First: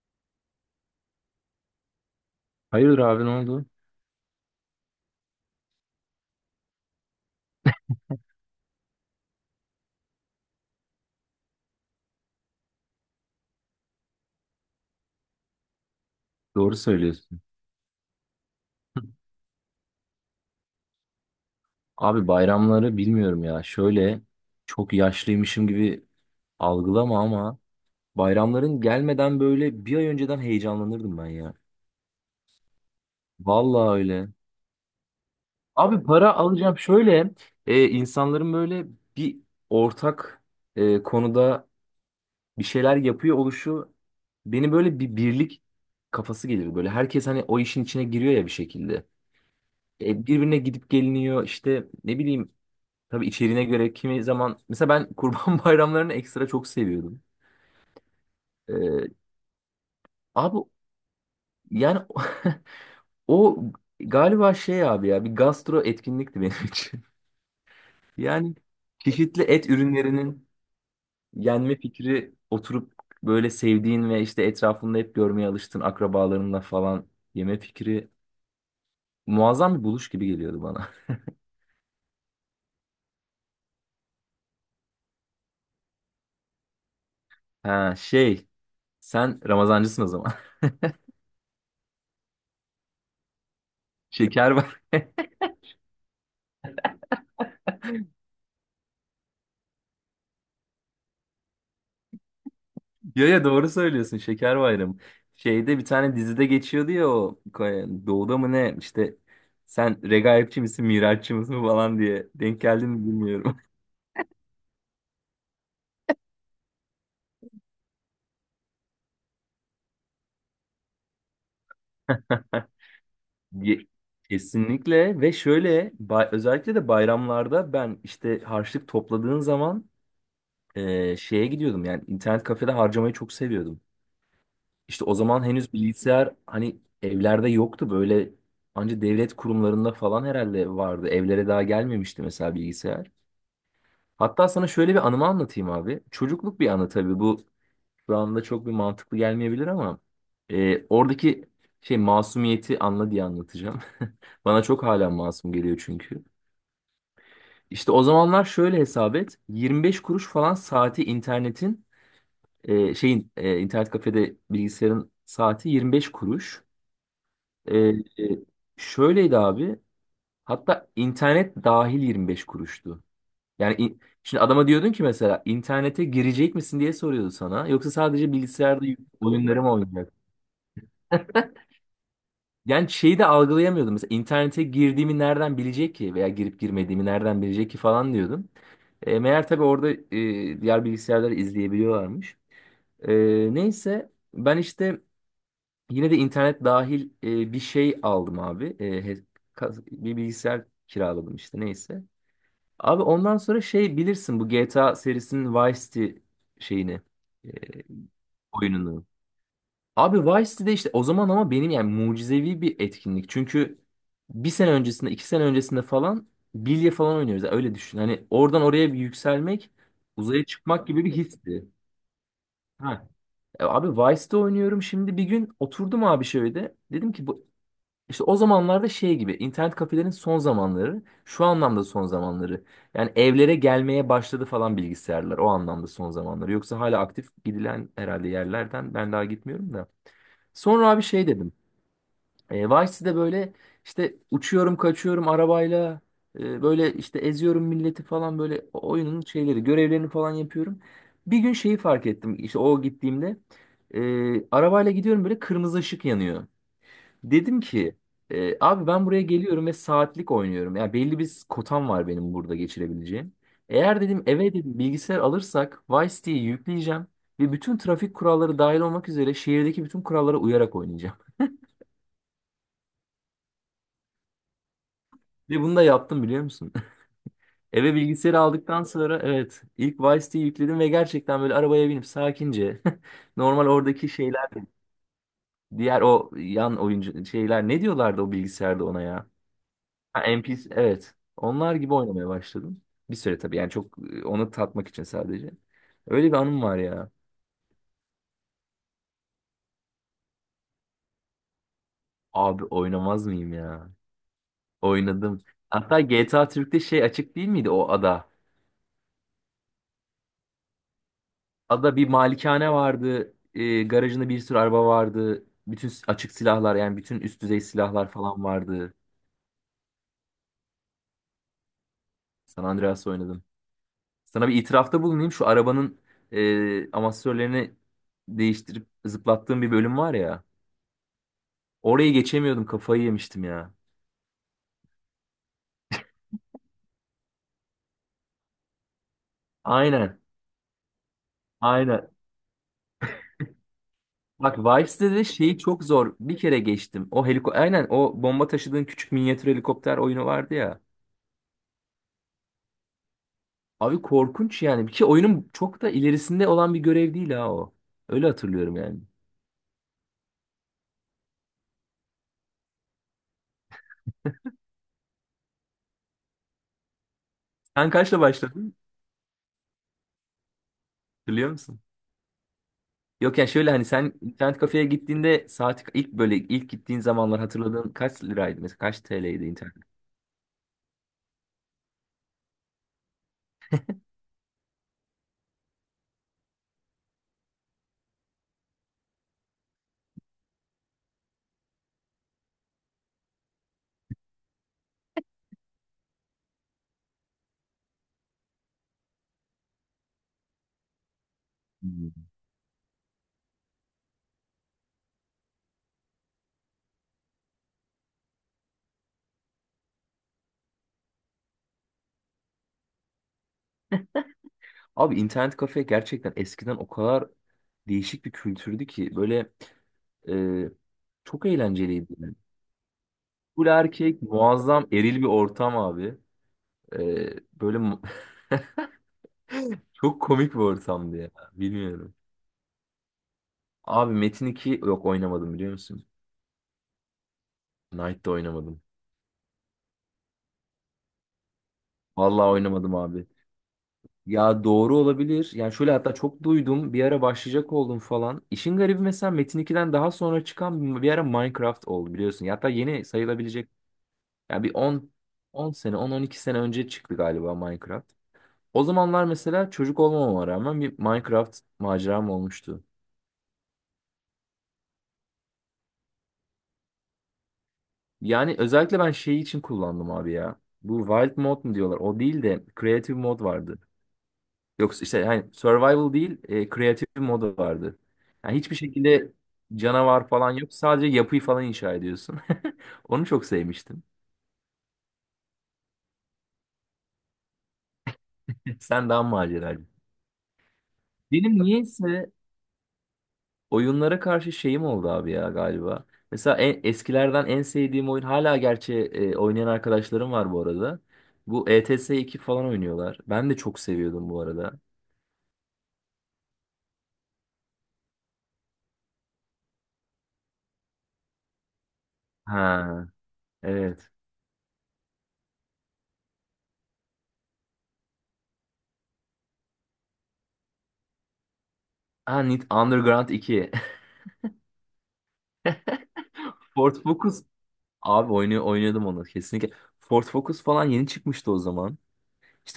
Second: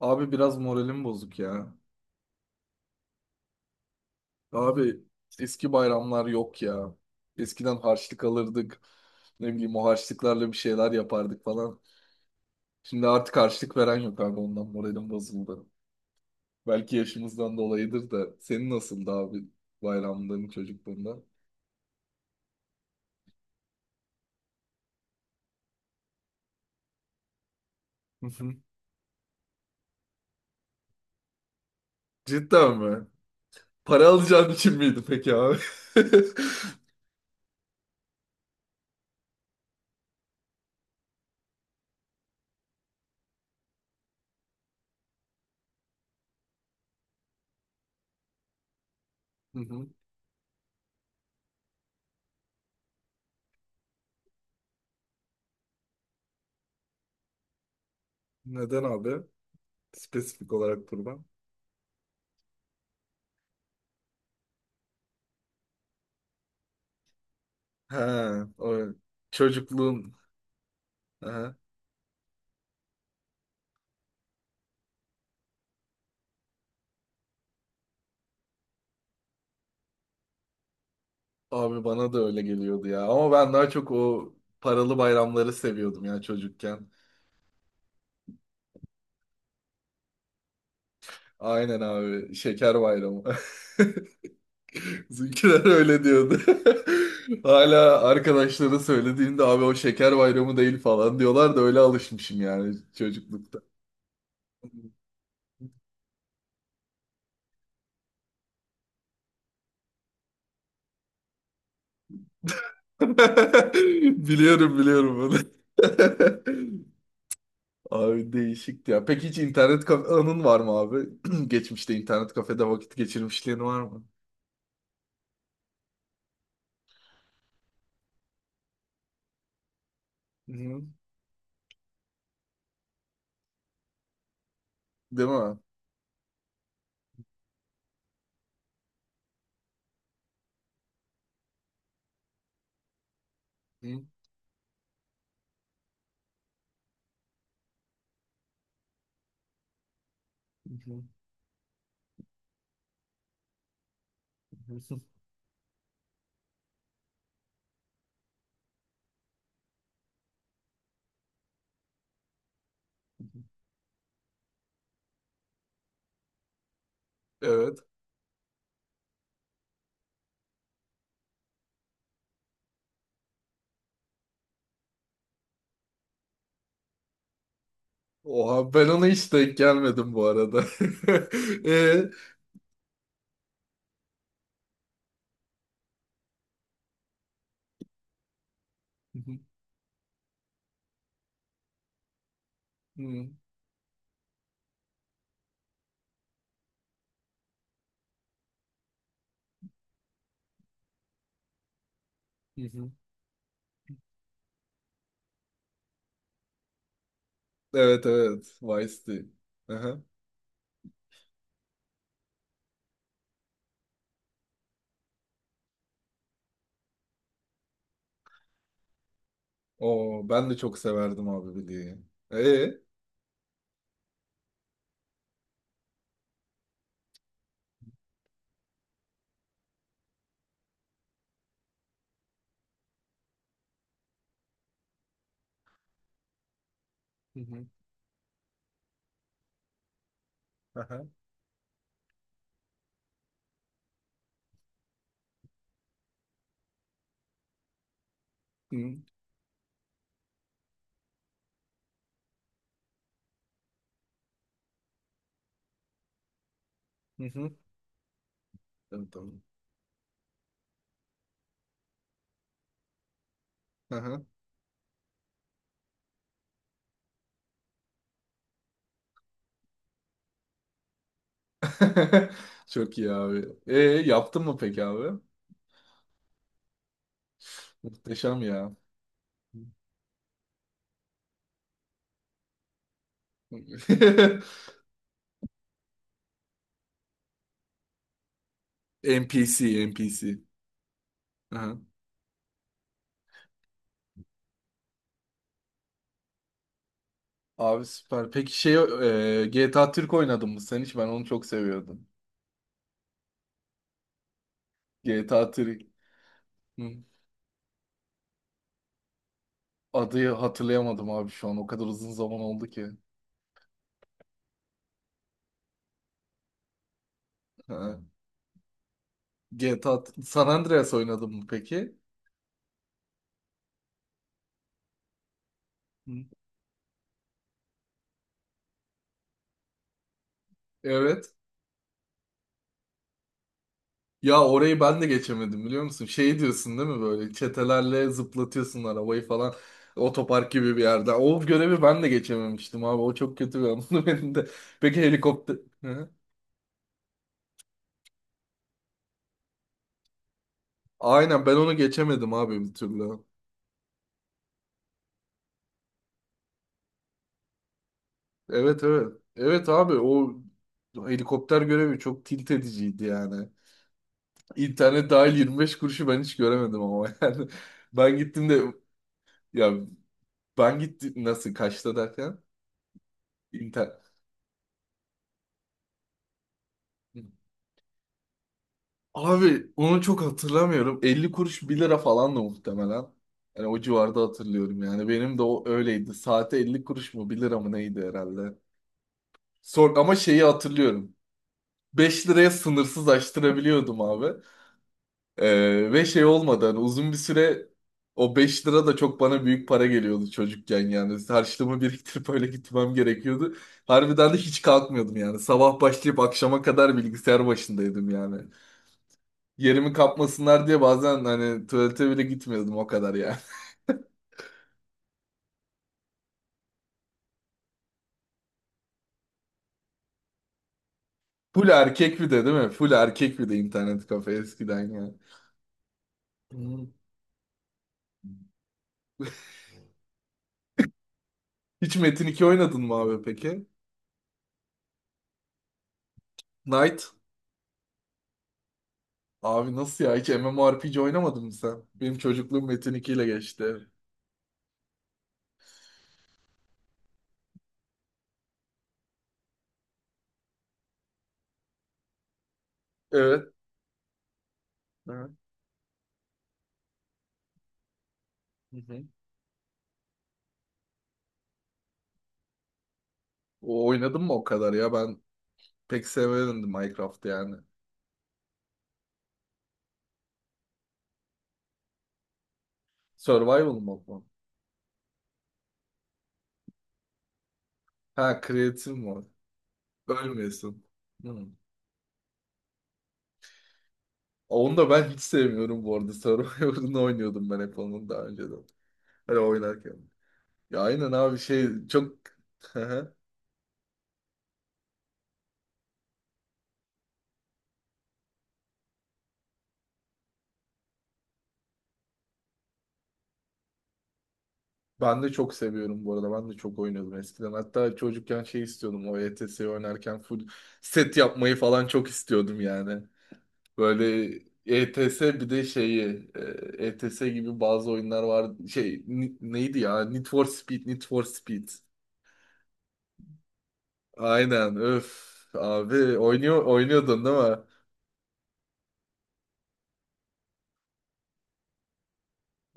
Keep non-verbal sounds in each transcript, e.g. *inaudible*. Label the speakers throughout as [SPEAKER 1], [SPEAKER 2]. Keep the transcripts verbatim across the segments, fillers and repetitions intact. [SPEAKER 1] Abi biraz moralim bozuk ya.
[SPEAKER 2] Hayırdır abi ne oldu?
[SPEAKER 1] Abi eski bayramlar yok ya. Eskiden harçlık alırdık. Ne bileyim o harçlıklarla bir şeyler yapardık falan. Şimdi artık harçlık veren yok abi, ondan moralim bozuldu.
[SPEAKER 2] Doğru
[SPEAKER 1] Belki
[SPEAKER 2] söylüyorsun.
[SPEAKER 1] yaşımızdan dolayıdır da. Senin nasıldı abi bayramların çocukluğunda?
[SPEAKER 2] Abi bayramları bilmiyorum ya. Şöyle çok yaşlıymışım gibi algılama ama
[SPEAKER 1] Hı hı.
[SPEAKER 2] bayramların gelmeden böyle bir ay önceden heyecanlanırdım ben ya.
[SPEAKER 1] Cidden mi?
[SPEAKER 2] Vallahi
[SPEAKER 1] Para
[SPEAKER 2] öyle.
[SPEAKER 1] alacağın için miydi peki abi?
[SPEAKER 2] Abi
[SPEAKER 1] *laughs*
[SPEAKER 2] para alacağım şöyle e, insanların böyle bir ortak e, konuda bir şeyler yapıyor oluşu beni böyle bir birlik kafası gelir böyle. Herkes hani o işin içine giriyor ya bir şekilde.
[SPEAKER 1] Hı hı.
[SPEAKER 2] E, birbirine gidip geliniyor işte ne bileyim. Tabii içeriğine göre kimi zaman mesela ben kurban *laughs* bayramlarını ekstra çok seviyordum.
[SPEAKER 1] Neden
[SPEAKER 2] Ee,
[SPEAKER 1] abi? Spesifik
[SPEAKER 2] Abi
[SPEAKER 1] olarak kurban.
[SPEAKER 2] yani, *laughs* o galiba şey abi ya, bir gastro etkinlikti benim için. *laughs*
[SPEAKER 1] He,
[SPEAKER 2] Yani
[SPEAKER 1] o
[SPEAKER 2] çeşitli et
[SPEAKER 1] çocukluğun.
[SPEAKER 2] ürünlerinin
[SPEAKER 1] He.
[SPEAKER 2] yenme fikri, oturup böyle sevdiğin ve işte etrafında hep görmeye alıştığın akrabalarınla falan yeme fikri muazzam bir buluş gibi geliyordu bana. *laughs*
[SPEAKER 1] Abi bana da öyle geliyordu ya. Ama ben daha çok o paralı bayramları seviyordum ya çocukken.
[SPEAKER 2] Ha, şey, sen Ramazancısın o zaman.
[SPEAKER 1] Aynen abi. Şeker bayramı.
[SPEAKER 2] *laughs* Şeker
[SPEAKER 1] *laughs* Bizimkiler öyle diyordu. *laughs* Hala arkadaşlara söylediğimde abi o şeker bayramı değil falan diyorlar da öyle alışmışım yani
[SPEAKER 2] Ya ya
[SPEAKER 1] çocuklukta.
[SPEAKER 2] doğru söylüyorsun, Şeker Bayramı. Şeyde bir tane dizide geçiyordu ya, o Doğu'da mı ne işte, sen regaipçi misin miraççı mısın falan diye denk geldi mi bilmiyorum.
[SPEAKER 1] *laughs* Biliyorum biliyorum bunu. *laughs* Abi değişikti ya. Peki hiç internet kafe anın var mı abi? *clears throat* Geçmişte internet kafede
[SPEAKER 2] *laughs*
[SPEAKER 1] vakit geçirmişliğin
[SPEAKER 2] Ye-
[SPEAKER 1] var
[SPEAKER 2] Kesinlikle, ve şöyle bay- özellikle de bayramlarda ben işte harçlık topladığın zaman
[SPEAKER 1] mı?
[SPEAKER 2] e, şeye gidiyordum, yani internet kafede harcamayı çok seviyordum. İşte o
[SPEAKER 1] Değil
[SPEAKER 2] zaman
[SPEAKER 1] mi?
[SPEAKER 2] henüz bilgisayar hani evlerde yoktu, böyle anca devlet kurumlarında falan herhalde vardı. Evlere daha gelmemişti mesela bilgisayar.
[SPEAKER 1] Hı,
[SPEAKER 2] Hatta sana şöyle bir anımı anlatayım abi. Çocukluk bir anı tabii bu, şu anda çok bir mantıklı gelmeyebilir ama
[SPEAKER 1] hı,
[SPEAKER 2] e,
[SPEAKER 1] hı,
[SPEAKER 2] oradaki şey masumiyeti anla diye anlatacağım. *laughs* Bana çok
[SPEAKER 1] hı. *laughs*
[SPEAKER 2] hala masum geliyor çünkü. İşte o zamanlar şöyle hesap et. yirmi beş kuruş falan saati internetin, e, şeyin, e, internet kafede bilgisayarın saati yirmi beş kuruş.
[SPEAKER 1] Evet.
[SPEAKER 2] E, e, Şöyleydi abi. Hatta internet dahil yirmi beş kuruştu. Yani in- şimdi adama diyordun ki mesela internete girecek misin diye soruyordu sana. Yoksa sadece
[SPEAKER 1] Oha,
[SPEAKER 2] bilgisayarda
[SPEAKER 1] ben
[SPEAKER 2] yük-
[SPEAKER 1] ona hiç denk
[SPEAKER 2] oyunları mı oynayacak?
[SPEAKER 1] gelmedim bu arada. *laughs* E,
[SPEAKER 2] Yani şeyi de algılayamıyordum. Mesela internete girdiğimi nereden bilecek ki? Veya girip girmediğimi nereden bilecek ki falan diyordum. E,
[SPEAKER 1] hı,
[SPEAKER 2] meğer tabii orada e, diğer bilgisayarları izleyebiliyorlarmış. E,
[SPEAKER 1] hı,
[SPEAKER 2] Neyse ben işte yine de internet dahil e, bir şey aldım abi. E, he- kas- bir bilgisayar kiraladım işte, neyse.
[SPEAKER 1] hı, hı.
[SPEAKER 2] Abi ondan sonra şey, bilirsin bu G T A serisinin Vice City şeyini, e,
[SPEAKER 1] Evet evet. Vice
[SPEAKER 2] oyununu.
[SPEAKER 1] City. Aha.
[SPEAKER 2] Abi Vice City'de işte o zaman ama, benim yani mucizevi bir etkinlik. Çünkü bir sene öncesinde iki sene öncesinde falan bilye falan oynuyoruz. Yani öyle düşün. Hani oradan oraya bir yükselmek,
[SPEAKER 1] Oo,
[SPEAKER 2] uzaya
[SPEAKER 1] ben de çok
[SPEAKER 2] çıkmak gibi bir
[SPEAKER 1] severdim abi
[SPEAKER 2] histi.
[SPEAKER 1] Billy'yi. E,
[SPEAKER 2] Ha. E, Abi Vice'de oynuyorum, şimdi bir gün oturdum abi şöyle. Dedim ki bu, işte o zamanlarda şey gibi, internet kafelerin son zamanları, şu anlamda son zamanları. Yani evlere gelmeye başladı falan bilgisayarlar, o anlamda son zamanları. Yoksa hala aktif
[SPEAKER 1] Hı hı.
[SPEAKER 2] gidilen herhalde yerlerden, ben daha gitmiyorum da. Sonra abi
[SPEAKER 1] Aha.
[SPEAKER 2] şey dedim. E, Vice City'de böyle işte uçuyorum kaçıyorum arabayla, e, böyle işte eziyorum milleti falan, böyle
[SPEAKER 1] Hı,
[SPEAKER 2] oyunun şeyleri, görevlerini falan yapıyorum. Bir gün şeyi fark ettim, işte o gittiğimde e, arabayla gidiyorum böyle, kırmızı ışık yanıyor.
[SPEAKER 1] hı, hı.
[SPEAKER 2] Dedim ki e, abi, ben
[SPEAKER 1] Evet,
[SPEAKER 2] buraya
[SPEAKER 1] tamam.
[SPEAKER 2] geliyorum ve saatlik oynuyorum. Yani belli bir kotam var benim burada geçirebileceğim. Eğer
[SPEAKER 1] Aha.
[SPEAKER 2] dedim eve dedim bilgisayar alırsak, Vice City'yi yükleyeceğim ve bütün trafik kuralları dahil olmak üzere, şehirdeki bütün kurallara uyarak oynayacağım.
[SPEAKER 1] *laughs* Çok iyi abi. E, yaptın mı peki abi?
[SPEAKER 2] *laughs* Ve bunu da yaptım biliyor musun? *laughs* Eve bilgisayarı
[SPEAKER 1] Muhteşem ya.
[SPEAKER 2] aldıktan sonra, evet, ilk Vice City'yi yükledim ve gerçekten böyle arabaya binip sakince, *laughs* normal oradaki şeyler,
[SPEAKER 1] *laughs*
[SPEAKER 2] diğer o yan oyuncu şeyler, ne diyorlardı o bilgisayarda ona ya?
[SPEAKER 1] N P C,
[SPEAKER 2] Ha,
[SPEAKER 1] N P C.
[SPEAKER 2] N P C, evet. Onlar gibi oynamaya başladım. Bir süre tabii, yani çok, e, onu tatmak için sadece. Öyle bir anım var ya.
[SPEAKER 1] Abi süper. Peki şey e, G T A Türk oynadın mı sen hiç? Ben onu çok seviyordum.
[SPEAKER 2] Abi oynamaz mıyım ya? Oynadım.
[SPEAKER 1] G T A Türk.
[SPEAKER 2] Hatta G T A Türk'te
[SPEAKER 1] Hı,
[SPEAKER 2] şey açık değil miydi, o ada?
[SPEAKER 1] adı hatırlayamadım abi şu an. O kadar
[SPEAKER 2] Ada bir
[SPEAKER 1] uzun zaman oldu
[SPEAKER 2] malikane
[SPEAKER 1] ki.
[SPEAKER 2] vardı. E, garajında bir sürü araba vardı. Bütün s- açık silahlar, yani bütün üst düzey
[SPEAKER 1] Ha.
[SPEAKER 2] silahlar falan vardı.
[SPEAKER 1] GTA T- A T- San Andreas oynadın mı peki?
[SPEAKER 2] San Andreas oynadım. Sana bir itirafta bulunayım. Şu arabanın
[SPEAKER 1] Hı.
[SPEAKER 2] e, amortisörlerini değiştirip zıplattığım bir bölüm var ya.
[SPEAKER 1] Evet.
[SPEAKER 2] Orayı geçemiyordum. Kafayı yemiştim ya.
[SPEAKER 1] Ya orayı ben de geçemedim biliyor musun? Şey diyorsun değil mi, böyle çetelerle zıplatıyorsun arabayı falan.
[SPEAKER 2] Aynen.
[SPEAKER 1] Otopark gibi bir yerde. O görevi ben de
[SPEAKER 2] Aynen.
[SPEAKER 1] geçememiştim abi. O çok kötü bir anımdı *laughs* benim de.
[SPEAKER 2] Bak,
[SPEAKER 1] Peki
[SPEAKER 2] Vibes'te de
[SPEAKER 1] helikopter...
[SPEAKER 2] şeyi çok
[SPEAKER 1] Hı.
[SPEAKER 2] zor. Bir kere geçtim. O heliko aynen, o bomba taşıdığın küçük minyatür helikopter oyunu vardı ya.
[SPEAKER 1] Aynen, ben onu geçemedim abi bir türlü.
[SPEAKER 2] Abi korkunç yani. Bir kere oyunun çok da ilerisinde olan bir görev değil ha o. Öyle hatırlıyorum
[SPEAKER 1] Evet
[SPEAKER 2] yani.
[SPEAKER 1] evet. Evet abi o helikopter görevi çok tilt ediciydi yani. İnternet dahil yirmi beş kuruşu ben hiç göremedim ama *laughs* yani.
[SPEAKER 2] Sen
[SPEAKER 1] Ben
[SPEAKER 2] kaçla
[SPEAKER 1] gittim de,
[SPEAKER 2] başladın?
[SPEAKER 1] ya ben gittim
[SPEAKER 2] Hatırlıyor
[SPEAKER 1] nasıl
[SPEAKER 2] musun?
[SPEAKER 1] kaçta derken
[SPEAKER 2] Yok, yani şöyle, hani
[SPEAKER 1] inter
[SPEAKER 2] sen internet kafeye gittiğinde saat, ilk böyle ilk gittiğin zamanlar hatırladığın, kaç liraydı mesela, kaç T L'ydi
[SPEAKER 1] abi
[SPEAKER 2] internet?
[SPEAKER 1] onu çok hatırlamıyorum. elli kuruş bir lira falan da muhtemelen. Yani o civarda hatırlıyorum yani. Benim de o öyleydi. Saate elli kuruş mu bir lira mı neydi herhalde. Son, ama şeyi hatırlıyorum. beş liraya sınırsız açtırabiliyordum abi. Ee, ve şey olmadan uzun bir süre o beş lira da çok bana büyük para geliyordu çocukken yani. Harçlığımı
[SPEAKER 2] Hmm.
[SPEAKER 1] biriktirip öyle gitmem gerekiyordu. Harbiden de hiç kalkmıyordum yani. Sabah başlayıp akşama kadar bilgisayar başındaydım yani. Yerimi kapmasınlar diye bazen hani tuvalete bile gitmiyordum o kadar yani.
[SPEAKER 2] Abi internet kafe gerçekten eskiden o kadar değişik bir kültürdü ki böyle, e, çok
[SPEAKER 1] *laughs* Full
[SPEAKER 2] eğlenceliydi,
[SPEAKER 1] erkek bir
[SPEAKER 2] yani.
[SPEAKER 1] de değil mi? Full erkek bir de
[SPEAKER 2] Full
[SPEAKER 1] internet
[SPEAKER 2] erkek,
[SPEAKER 1] kafe
[SPEAKER 2] muazzam
[SPEAKER 1] eskiden yani.
[SPEAKER 2] eril bir ortam abi.
[SPEAKER 1] Hmm.
[SPEAKER 2] E, Böyle mu- *laughs* çok komik bir ortamdı ya.
[SPEAKER 1] Hiç
[SPEAKER 2] Bilmiyorum.
[SPEAKER 1] Metin iki oynadın mı abi peki?
[SPEAKER 2] Abi Metin iki, yok, oynamadım biliyor musun?
[SPEAKER 1] Knight?
[SPEAKER 2] Knight'da oynamadım.
[SPEAKER 1] Abi nasıl ya? Hiç MMORPG oynamadın mı sen? Benim
[SPEAKER 2] Vallahi
[SPEAKER 1] çocukluğum Metin
[SPEAKER 2] oynamadım
[SPEAKER 1] iki ile
[SPEAKER 2] abi.
[SPEAKER 1] geçti.
[SPEAKER 2] Ya, doğru olabilir. Yani şöyle, hatta çok duydum. Bir ara başlayacak oldum falan. İşin garibi, mesela Metin ikiden daha sonra çıkan, bir ara Minecraft oldu biliyorsun. Ya hatta yeni
[SPEAKER 1] Evet.
[SPEAKER 2] sayılabilecek, yani bir 10
[SPEAKER 1] Evet.
[SPEAKER 2] 10 sene, on, on iki sene önce çıktı galiba Minecraft.
[SPEAKER 1] Hı
[SPEAKER 2] O
[SPEAKER 1] hı.
[SPEAKER 2] zamanlar mesela çocuk olmamama rağmen bir Minecraft maceram olmuştu.
[SPEAKER 1] O- oynadım mı o kadar ya? Ben pek sevemedim Minecraft'ı yani.
[SPEAKER 2] Yani özellikle ben şeyi için kullandım abi ya. Bu Wild Mode mu diyorlar? O değil de Creative Mode vardı.
[SPEAKER 1] Survival mod mu?
[SPEAKER 2] Yoksa işte hani Survival değil, e, Creative Mode vardı.
[SPEAKER 1] Ha,
[SPEAKER 2] Yani hiçbir
[SPEAKER 1] creative mod.
[SPEAKER 2] şekilde canavar falan yok.
[SPEAKER 1] Ölmüyorsun.
[SPEAKER 2] Sadece yapıyı
[SPEAKER 1] Hmm.
[SPEAKER 2] falan inşa ediyorsun. *laughs* Onu çok sevmiştim.
[SPEAKER 1] Onu da ben hiç sevmiyorum bu arada. *laughs* Survival'ını oynuyordum ben hep onun daha önceden.
[SPEAKER 2] *laughs* Sen daha
[SPEAKER 1] Hani
[SPEAKER 2] maceracı.
[SPEAKER 1] oynarken. Ya aynen abi
[SPEAKER 2] Benim
[SPEAKER 1] şey çok...
[SPEAKER 2] niyeyse
[SPEAKER 1] Hı hı.
[SPEAKER 2] oyunlara karşı şeyim oldu abi ya galiba. Mesela en, eskilerden en sevdiğim oyun hala, gerçi e, oynayan arkadaşlarım var bu arada. Bu E T S iki falan oynuyorlar. Ben de çok seviyordum bu arada.
[SPEAKER 1] Ben de çok seviyorum bu arada. Ben de çok oynuyordum eskiden. Hatta çocukken şey istiyordum. O E T S'yi oynarken full set yapmayı falan çok istiyordum yani.
[SPEAKER 2] Ha, evet.
[SPEAKER 1] Böyle E T S bir de şeyi, e, ETS gibi bazı oyunlar var. Şey ni- neydi ya? Need for Speed, Need for Speed.
[SPEAKER 2] Ha, Need Underground iki.
[SPEAKER 1] Aynen. Öf abi
[SPEAKER 2] *laughs*
[SPEAKER 1] oynuyor
[SPEAKER 2] Ford
[SPEAKER 1] oynuyordun değil
[SPEAKER 2] Focus,
[SPEAKER 1] mi?
[SPEAKER 2] abi oynuyor oynuyordum onu kesinlikle. Ford Focus falan yeni çıkmıştı o zaman.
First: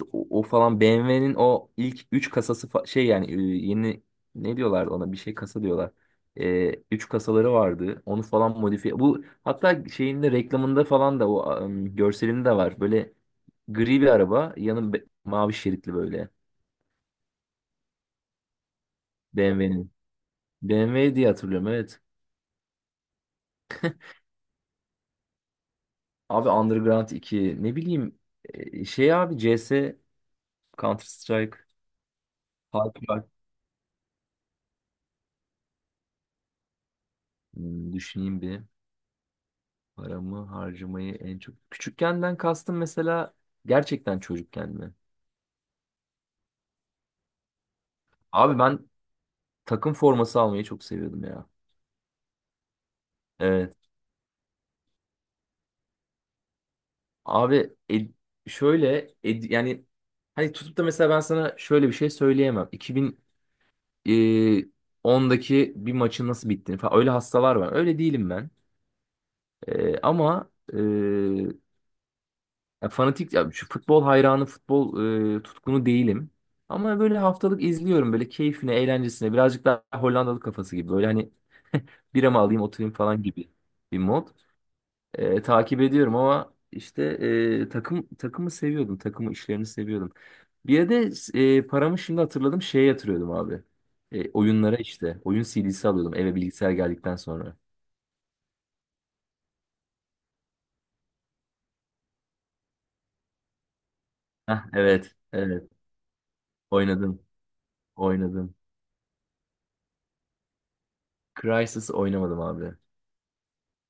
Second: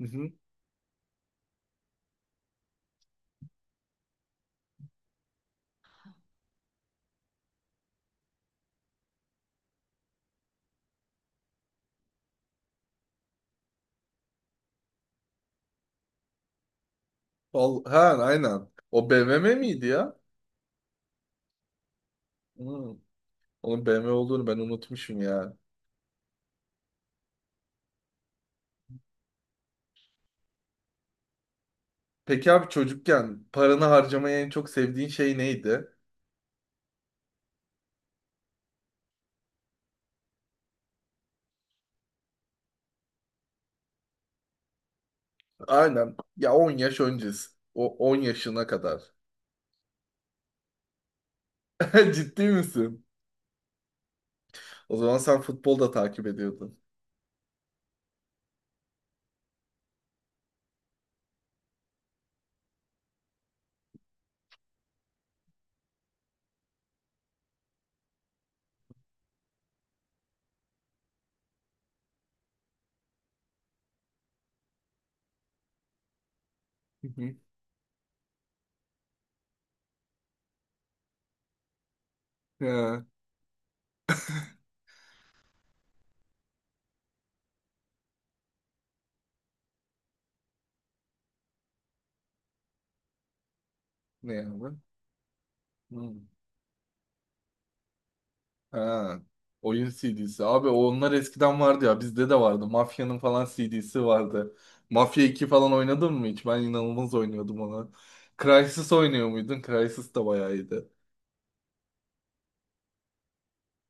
[SPEAKER 1] Hı
[SPEAKER 2] o,
[SPEAKER 1] hı.
[SPEAKER 2] o falan B M W'nin o ilk üç kasası fa- şey, yani e, yeni, ne diyorlardı ona, bir şey kasa diyorlar. E, üç kasaları vardı. Onu falan modifiye. Bu hatta şeyinde, reklamında falan da o, em, görselinde de var. Böyle gri bir araba, yanı be- mavi şeritli böyle
[SPEAKER 1] Val- Ha aynen. O B M W miydi
[SPEAKER 2] B M W'nin.
[SPEAKER 1] ya?
[SPEAKER 2] B M W diye hatırlıyorum, evet.
[SPEAKER 1] Hı. Onun B M W olduğunu ben unutmuşum ya.
[SPEAKER 2] Abi Underground iki, ne bileyim, e, şey abi, C S, Counter Strike,
[SPEAKER 1] Peki abi
[SPEAKER 2] Half-Life.
[SPEAKER 1] çocukken paranı harcamayı en çok sevdiğin şey neydi?
[SPEAKER 2] Hmm, düşüneyim bir. Paramı harcamayı en çok... Küçükkenden kastım, mesela gerçekten çocukken mi?
[SPEAKER 1] Aynen. Ya on yaş öncesi. O on
[SPEAKER 2] Abi
[SPEAKER 1] yaşına
[SPEAKER 2] ben
[SPEAKER 1] kadar.
[SPEAKER 2] takım forması almayı çok seviyordum ya.
[SPEAKER 1] *laughs* Ciddi misin?
[SPEAKER 2] Evet.
[SPEAKER 1] O zaman sen futbol da takip ediyordun.
[SPEAKER 2] Abi el- şöyle ed- yani, hani tutup da mesela ben sana şöyle bir şey söyleyemem. iki bin ondaki bir maçın nasıl bittiğini falan, öyle hastalar var. Öyle değilim ben. E, ama e, ya fanatik, ya şu futbol hayranı, futbol e, tutkunu değilim. Ama böyle
[SPEAKER 1] *laughs*
[SPEAKER 2] haftalık izliyorum, böyle keyfine, eğlencesine. Birazcık daha Hollandalı kafası gibi. Böyle hani, bira mı alayım oturayım
[SPEAKER 1] Ha,
[SPEAKER 2] falan gibi bir mod. E, takip ediyorum ama işte, e, takım, takımı seviyordum. Takımı, işlerini seviyordum. Bir de e, paramı, şimdi hatırladım, şeye yatırıyordum abi. E,
[SPEAKER 1] ne abi?
[SPEAKER 2] oyunlara işte. Oyun C D'si alıyordum
[SPEAKER 1] Hmm.
[SPEAKER 2] eve bilgisayar geldikten sonra.
[SPEAKER 1] Ha, oyun C D'si. Abi onlar eskiden vardı ya. Bizde de vardı. Mafya'nın falan C D'si vardı.
[SPEAKER 2] Heh, evet.
[SPEAKER 1] Mafya iki
[SPEAKER 2] Evet.
[SPEAKER 1] falan oynadın mı hiç? Ben inanılmaz
[SPEAKER 2] Oynadım.
[SPEAKER 1] oynuyordum ona.
[SPEAKER 2] Oynadım.
[SPEAKER 1] Crysis oynuyor muydun? Crysis de bayağı iyiydi.
[SPEAKER 2] Crysis oynamadım abi.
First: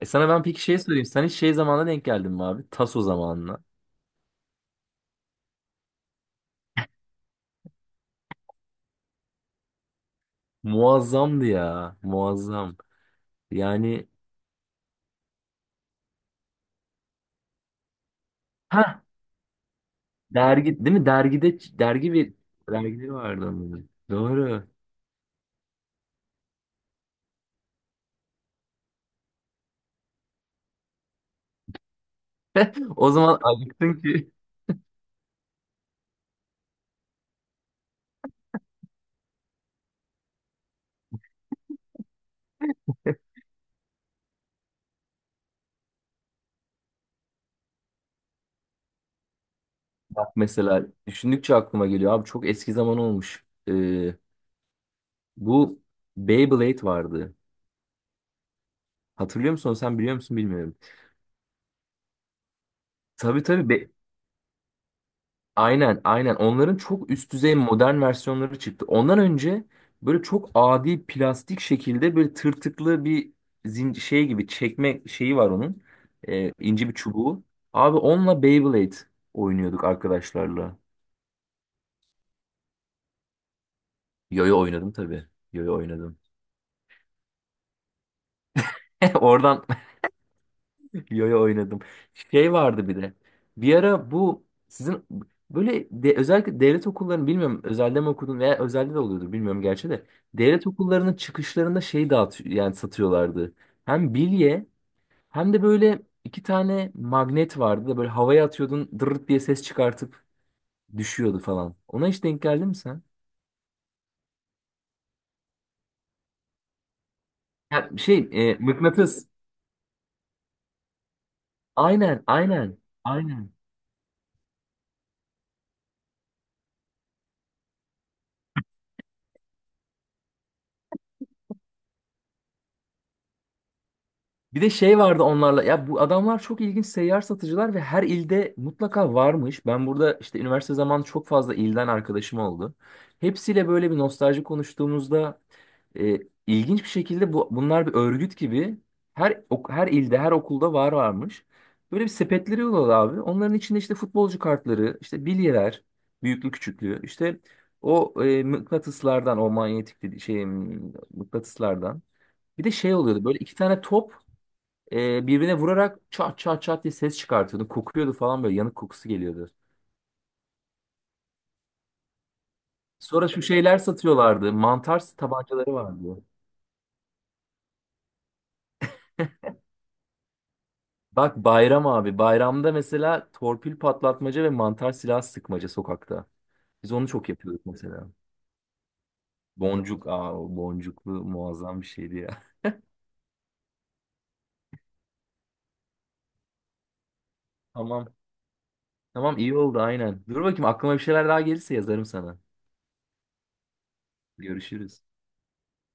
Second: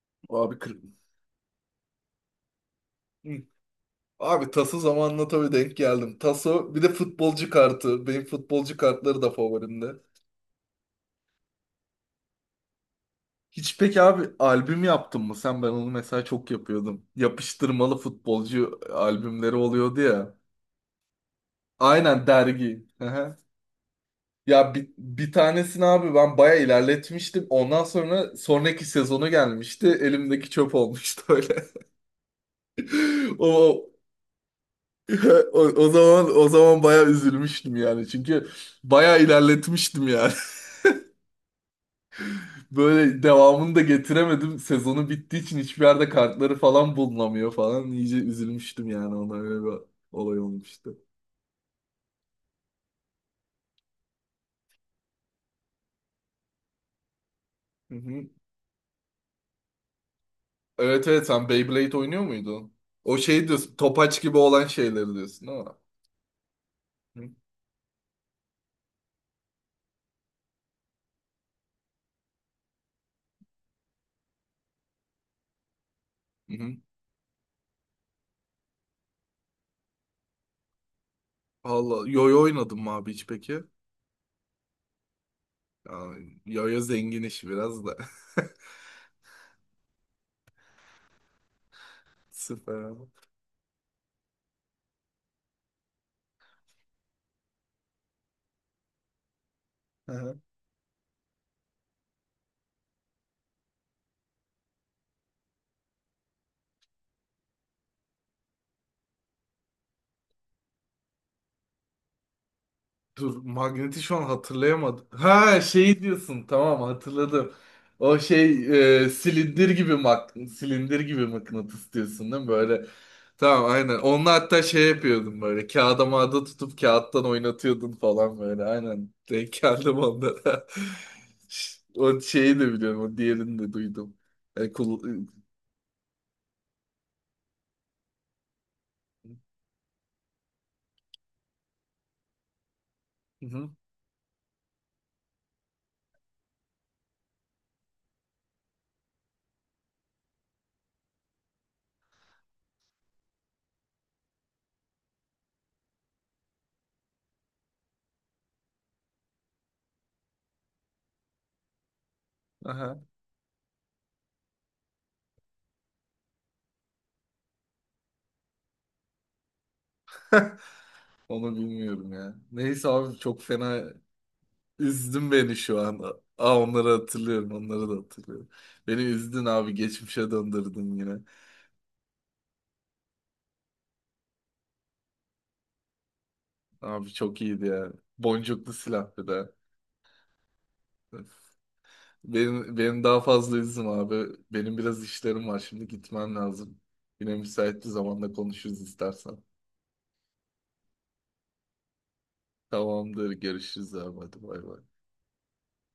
[SPEAKER 2] E sana ben
[SPEAKER 1] Abi
[SPEAKER 2] peki
[SPEAKER 1] kır...
[SPEAKER 2] şey sorayım. Sen hiç şey zamanına denk geldin mi abi? Taso
[SPEAKER 1] Hı.
[SPEAKER 2] zamanına.
[SPEAKER 1] Abi Taso zamanla tabii denk geldim. Taso bir de futbolcu kartı. Benim futbolcu kartları da favorimde.
[SPEAKER 2] Muazzamdı ya. Muazzam.
[SPEAKER 1] Hiç peki
[SPEAKER 2] Yani,
[SPEAKER 1] abi albüm yaptın mı sen? Ben onu mesela çok yapıyordum. Yapıştırmalı futbolcu
[SPEAKER 2] ha,
[SPEAKER 1] albümleri oluyordu ya.
[SPEAKER 2] dergi değil mi? Dergide, dergi,
[SPEAKER 1] Aynen
[SPEAKER 2] bir
[SPEAKER 1] dergi. Hı
[SPEAKER 2] dergileri
[SPEAKER 1] hı.
[SPEAKER 2] vardı onların. Doğru.
[SPEAKER 1] Ya bir, bir tanesini abi ben baya ilerletmiştim. Ondan sonra sonraki sezonu gelmişti. Elimdeki çöp olmuştu öyle. *laughs*
[SPEAKER 2] *laughs* O zaman
[SPEAKER 1] O,
[SPEAKER 2] acıktın ki.
[SPEAKER 1] o, o zaman o zaman baya üzülmüştüm yani. Çünkü baya ilerletmiştim yani. *laughs* Böyle devamını da getiremedim. Sezonu bittiği için hiçbir yerde kartları falan bulunamıyor falan. İyice üzülmüştüm yani, ona öyle bir
[SPEAKER 2] Bak,
[SPEAKER 1] olay
[SPEAKER 2] mesela
[SPEAKER 1] olmuştu.
[SPEAKER 2] düşündükçe aklıma geliyor abi, çok eski zaman olmuş. Ee, bu Beyblade vardı.
[SPEAKER 1] Hı hı.
[SPEAKER 2] Hatırlıyor musun? Sen biliyor musun bilmiyorum.
[SPEAKER 1] Evet evet, sen Beyblade oynuyor muydun? O
[SPEAKER 2] Tabii
[SPEAKER 1] şey
[SPEAKER 2] tabii.
[SPEAKER 1] diyorsun,
[SPEAKER 2] Be-
[SPEAKER 1] topaç gibi olan şeyleri diyorsun değil mi?
[SPEAKER 2] Aynen, aynen. Onların çok üst düzey modern versiyonları çıktı. Ondan önce böyle çok adi plastik şekilde, böyle tırtıklı bir zin şey gibi çekme şeyi var onun. Ee,
[SPEAKER 1] Hı hı.
[SPEAKER 2] ince bir çubuğu. Abi onunla Beyblade oynuyorduk arkadaşlarla.
[SPEAKER 1] Valla yoyo oynadım mı abi hiç peki?
[SPEAKER 2] Yoyo oynadım tabii. Yoyo
[SPEAKER 1] Ya,
[SPEAKER 2] oynadım.
[SPEAKER 1] yoyo zengin işi biraz da.
[SPEAKER 2] *laughs* Oradan Yo-yo oynadım.
[SPEAKER 1] *laughs*
[SPEAKER 2] Şey
[SPEAKER 1] Süper
[SPEAKER 2] vardı bir
[SPEAKER 1] abi.
[SPEAKER 2] de. Bir ara bu sizin böyle de, özellikle devlet okullarını bilmiyorum, özelde mi okudun veya özelde de oluyordur bilmiyorum gerçi de. Devlet okullarının çıkışlarında şey dağıtıyor, yani satıyorlardı. Hem bilye hem de böyle iki tane magnet vardı da, böyle havaya atıyordun dırırt diye ses çıkartıp düşüyordu falan. Ona hiç denk geldin mi sen?
[SPEAKER 1] Dur, Magnet'i şu an hatırlayamadım. Ha şey diyorsun, tamam hatırladım.
[SPEAKER 2] Ya
[SPEAKER 1] O
[SPEAKER 2] şey,
[SPEAKER 1] şey,
[SPEAKER 2] e,
[SPEAKER 1] e,
[SPEAKER 2] mıknatıs.
[SPEAKER 1] silindir gibi mak silindir gibi mıknatıs
[SPEAKER 2] Aynen
[SPEAKER 1] diyorsun değil mi
[SPEAKER 2] aynen.
[SPEAKER 1] böyle?
[SPEAKER 2] Aynen.
[SPEAKER 1] Tamam aynen. Onunla hatta şey yapıyordum, böyle kağıda mağda tutup kağıttan oynatıyordun falan böyle, aynen. Denk geldim onlara. *laughs* O şeyi de biliyorum, o diğerini de duydum.
[SPEAKER 2] Bir de
[SPEAKER 1] E,
[SPEAKER 2] şey vardı
[SPEAKER 1] kul-
[SPEAKER 2] onlarla. Ya, bu adamlar çok ilginç seyyar satıcılar ve her ilde mutlaka varmış. Ben burada işte üniversite zamanı çok fazla ilden arkadaşım oldu.
[SPEAKER 1] Hı
[SPEAKER 2] Hepsiyle
[SPEAKER 1] hı.
[SPEAKER 2] böyle bir nostalji konuştuğumuzda e, ilginç bir şekilde, bu bunlar bir örgüt gibi her ok- her ilde, her okulda var varmış. Böyle bir sepetleri oluyordu abi. Onların içinde işte futbolcu kartları, işte bilyeler, büyüklü küçüklü, işte o e, mıknatıslardan, o manyetik dedi- şey mıknatıslardan. Bir de şey
[SPEAKER 1] Aha,
[SPEAKER 2] oluyordu, böyle iki tane top e, birbirine vurarak çat çat çat diye ses çıkartıyordu. Kokuyordu falan, böyle yanık kokusu geliyordu.
[SPEAKER 1] onu bilmiyorum ya. Neyse abi
[SPEAKER 2] Sonra
[SPEAKER 1] çok
[SPEAKER 2] şu şeyler
[SPEAKER 1] fena.
[SPEAKER 2] satıyorlardı. Mantar
[SPEAKER 1] Üzdün beni
[SPEAKER 2] tabancaları
[SPEAKER 1] şu an.
[SPEAKER 2] vardı.
[SPEAKER 1] Aa, onları hatırlıyorum. Onları da hatırlıyorum. Beni üzdün abi. Geçmişe döndürdün yine.
[SPEAKER 2] Bak, bayram abi. Bayramda mesela torpil patlatmaca ve mantar silah sıkmaca sokakta. Biz onu
[SPEAKER 1] Abi
[SPEAKER 2] çok
[SPEAKER 1] çok iyiydi
[SPEAKER 2] yapıyorduk
[SPEAKER 1] ya.
[SPEAKER 2] mesela.
[SPEAKER 1] Boncuklu silah bir de.
[SPEAKER 2] Boncuk. Aa, o boncuklu muazzam bir şeydi ya. *laughs*
[SPEAKER 1] Benim, benim daha fazla üzüm abi. Benim biraz işlerim var. Şimdi gitmem lazım. Yine müsait bir
[SPEAKER 2] Tamam.
[SPEAKER 1] zamanda konuşuruz istersen.
[SPEAKER 2] Tamam, iyi oldu aynen. Dur bakayım, aklıma bir şeyler daha gelirse yazarım sana.
[SPEAKER 1] Tamamdır. Görüşürüz abi. Hadi bay bay.
[SPEAKER 2] Görüşürüz.